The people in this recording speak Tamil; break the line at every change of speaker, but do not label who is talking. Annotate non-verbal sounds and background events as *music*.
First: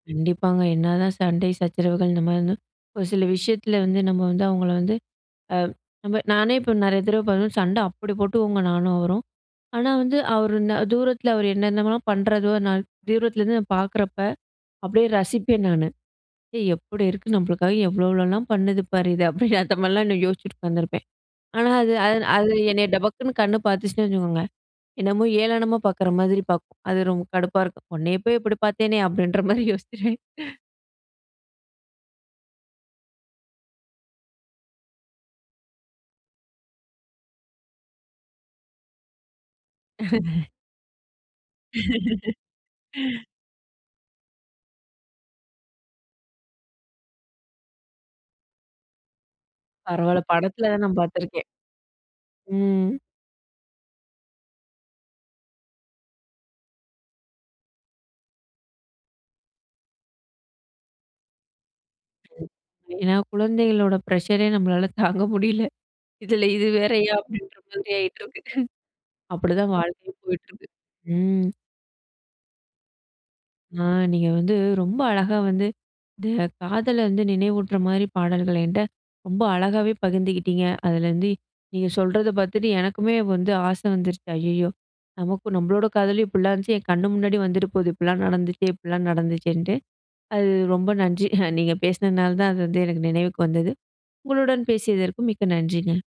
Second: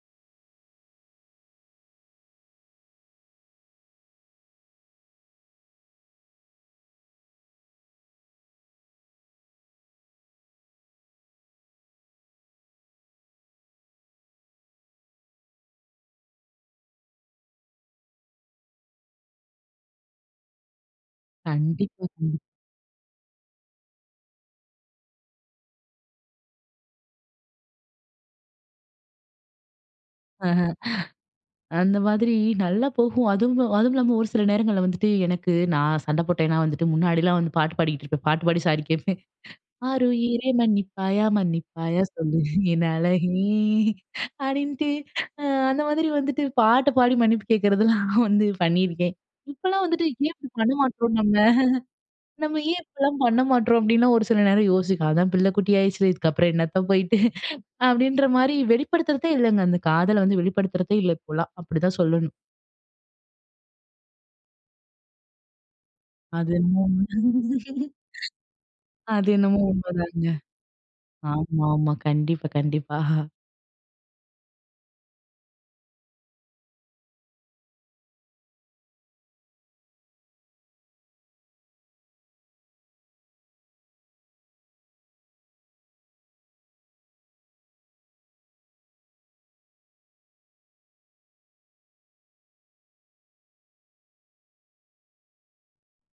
கண்டிப்பாங்க. என்னாதான் சண்டை, சச்சரவுகள் இந்தமாரினா, ஒரு சில விஷயத்தில வந்து நம்ம வந்து அவுங்கள வந்து அ நம்ம நானே இப்ப நிறைய தடவ பாத்தோன்னா. சண்ட அப்பிடி போட்டுக்குவங்க நானும், அவரும். ஆனா வந்து அவரு இன்ன தூரத்தில அவரு என்னென்னலாம் பண்றதோ! நான் தூரத்திலேருந்து நான் பாக்கிறப்ப, அப்பிடியே ரசிப்பேன் நானு. எப்புடி இருக்கு நம்மளுக்காக எவ்ளோ, எவ்வளோலாம் பண்ணுது பாரு இது, அப்பிடின்னு அந்தமாரிலாம் இன்னும் யோசிச்சுட்டு உக்காந்திருப்பேன். ஆனா, அது
கண்டிப்பா.
அ
கண்டிப்
அது என்னைய டபக்குன்னு கண்ணு பாத்துச்சுன்னு வச்சுக்கோங்க! என்னமோ ஏளனமா பாக்கிற மாதிரி பாக்கும். அது ரொம்ப கடுப்பாருக்கும். உன்னைய போய் இப்பிடி பார்த்தேனே! அப்பிடின்றமாரி யோசிச்சுருவேன்.
*chuckles* அந்த மாதிரி நல்லா போகும். அதுவும் அதுவும் இல்லாம ஒரு சில நேரங்கள்ல வந்துட்டு எனக்கு நான் சண்ட போட்டேன்னா வந்துட்டு முன்னாடிலாம் வந்து பாட்டு பாடிக்கிட்டு இருப்பேன். பாட்டு பாடி சாரி கேட்பேன் "ஆருயிரே
*laughs*
மன்னிப்பாயா! மன்னிப்பாயா! சொல்லு என்
*laughs*
அழகே!" அப்பிடின்ட்டு, அ அந்த மாதிரி வந்துட்டு பாட்டு பாடி மன்னிப்பு கேட்கிறதெல்லாம் வந்து பண்ணியிருக்கேன். இப்பலாம், வந்துட்டு
பரவால்ல
ஏன் இப்பிடி
படத்தில
பண்ண
தான் நான்
மாட்றோம்? நம்ம,
பாத்துருக்கேன்.
நம்ம ஏன்
ம்.
இப்பல்லாம் பண்ணமாட்றோம்? அப்பிடின்னு ஒரு சில நேரம் யோசிக் அதான் பிள்ள குட்டி ஆயிருச்சில்ல. இதுக்கு அப்புறம் என்னத்த போயிட்டு அப்பிடின்றமாரி வெளிப்படுத்துறதே இல்லங்க. அந்த காதல வந்து வெளிப்படுத்துறதே இல்ல, இப்போல்லாம். அப்பிடி தான் சொல்லணும்.
ஏன்னா குழந்தைகளோட ப்ரஷரே நம்மளால தாங்க முடியல இதில
அது.
இது
*unintelligible*
வேறயா? அப்பிடின்ற
*chuckles* ம்.
மாதிரி ஆயிட்டிருக்கு *chuckles*
அது என்னமோ
அப்பிடிதான்
உண்ம
வாழ்க்கையும்
தாங்க.
போயிட்டிருக்கு. ம்.
ஆமா, ஆமா. கண்டிப்பா, கண்டிப்பா.
ஆ, நீங்க வந்து ரொம்ப அழகா வந்து இந்த காதல வந்து நினைவூட்றமாரி பாடல்கள் என்ட்ட ரொம்ப அழகாவே பகிர்ந்துக்கிட்டீங்க. அதுலருந்து நீங்க சொல்றத பாத்துட்டு எனக்குமே வந்து ஆச வந்துருச்சு. ஐயய்யோ! நமக்கு நம்மளோட காதலும் இப்புட்லாம் இருந்துச்சு, என் கண்ணு முன்னாடி வந்துட்டு போகுது. இப்புட்லாம் நடந்துச்சே! இப்புட்லாம் நடந்துச்சேன்ட்டு. அது ரொம்ப நன்றி, *chuckles* நீங்க பேசினனால தான் அது வந்து எனக்கு நினைவுக்கு வந்தது. உங்களுடன் பேசியதற்கு மிக்க நன்றிங்க.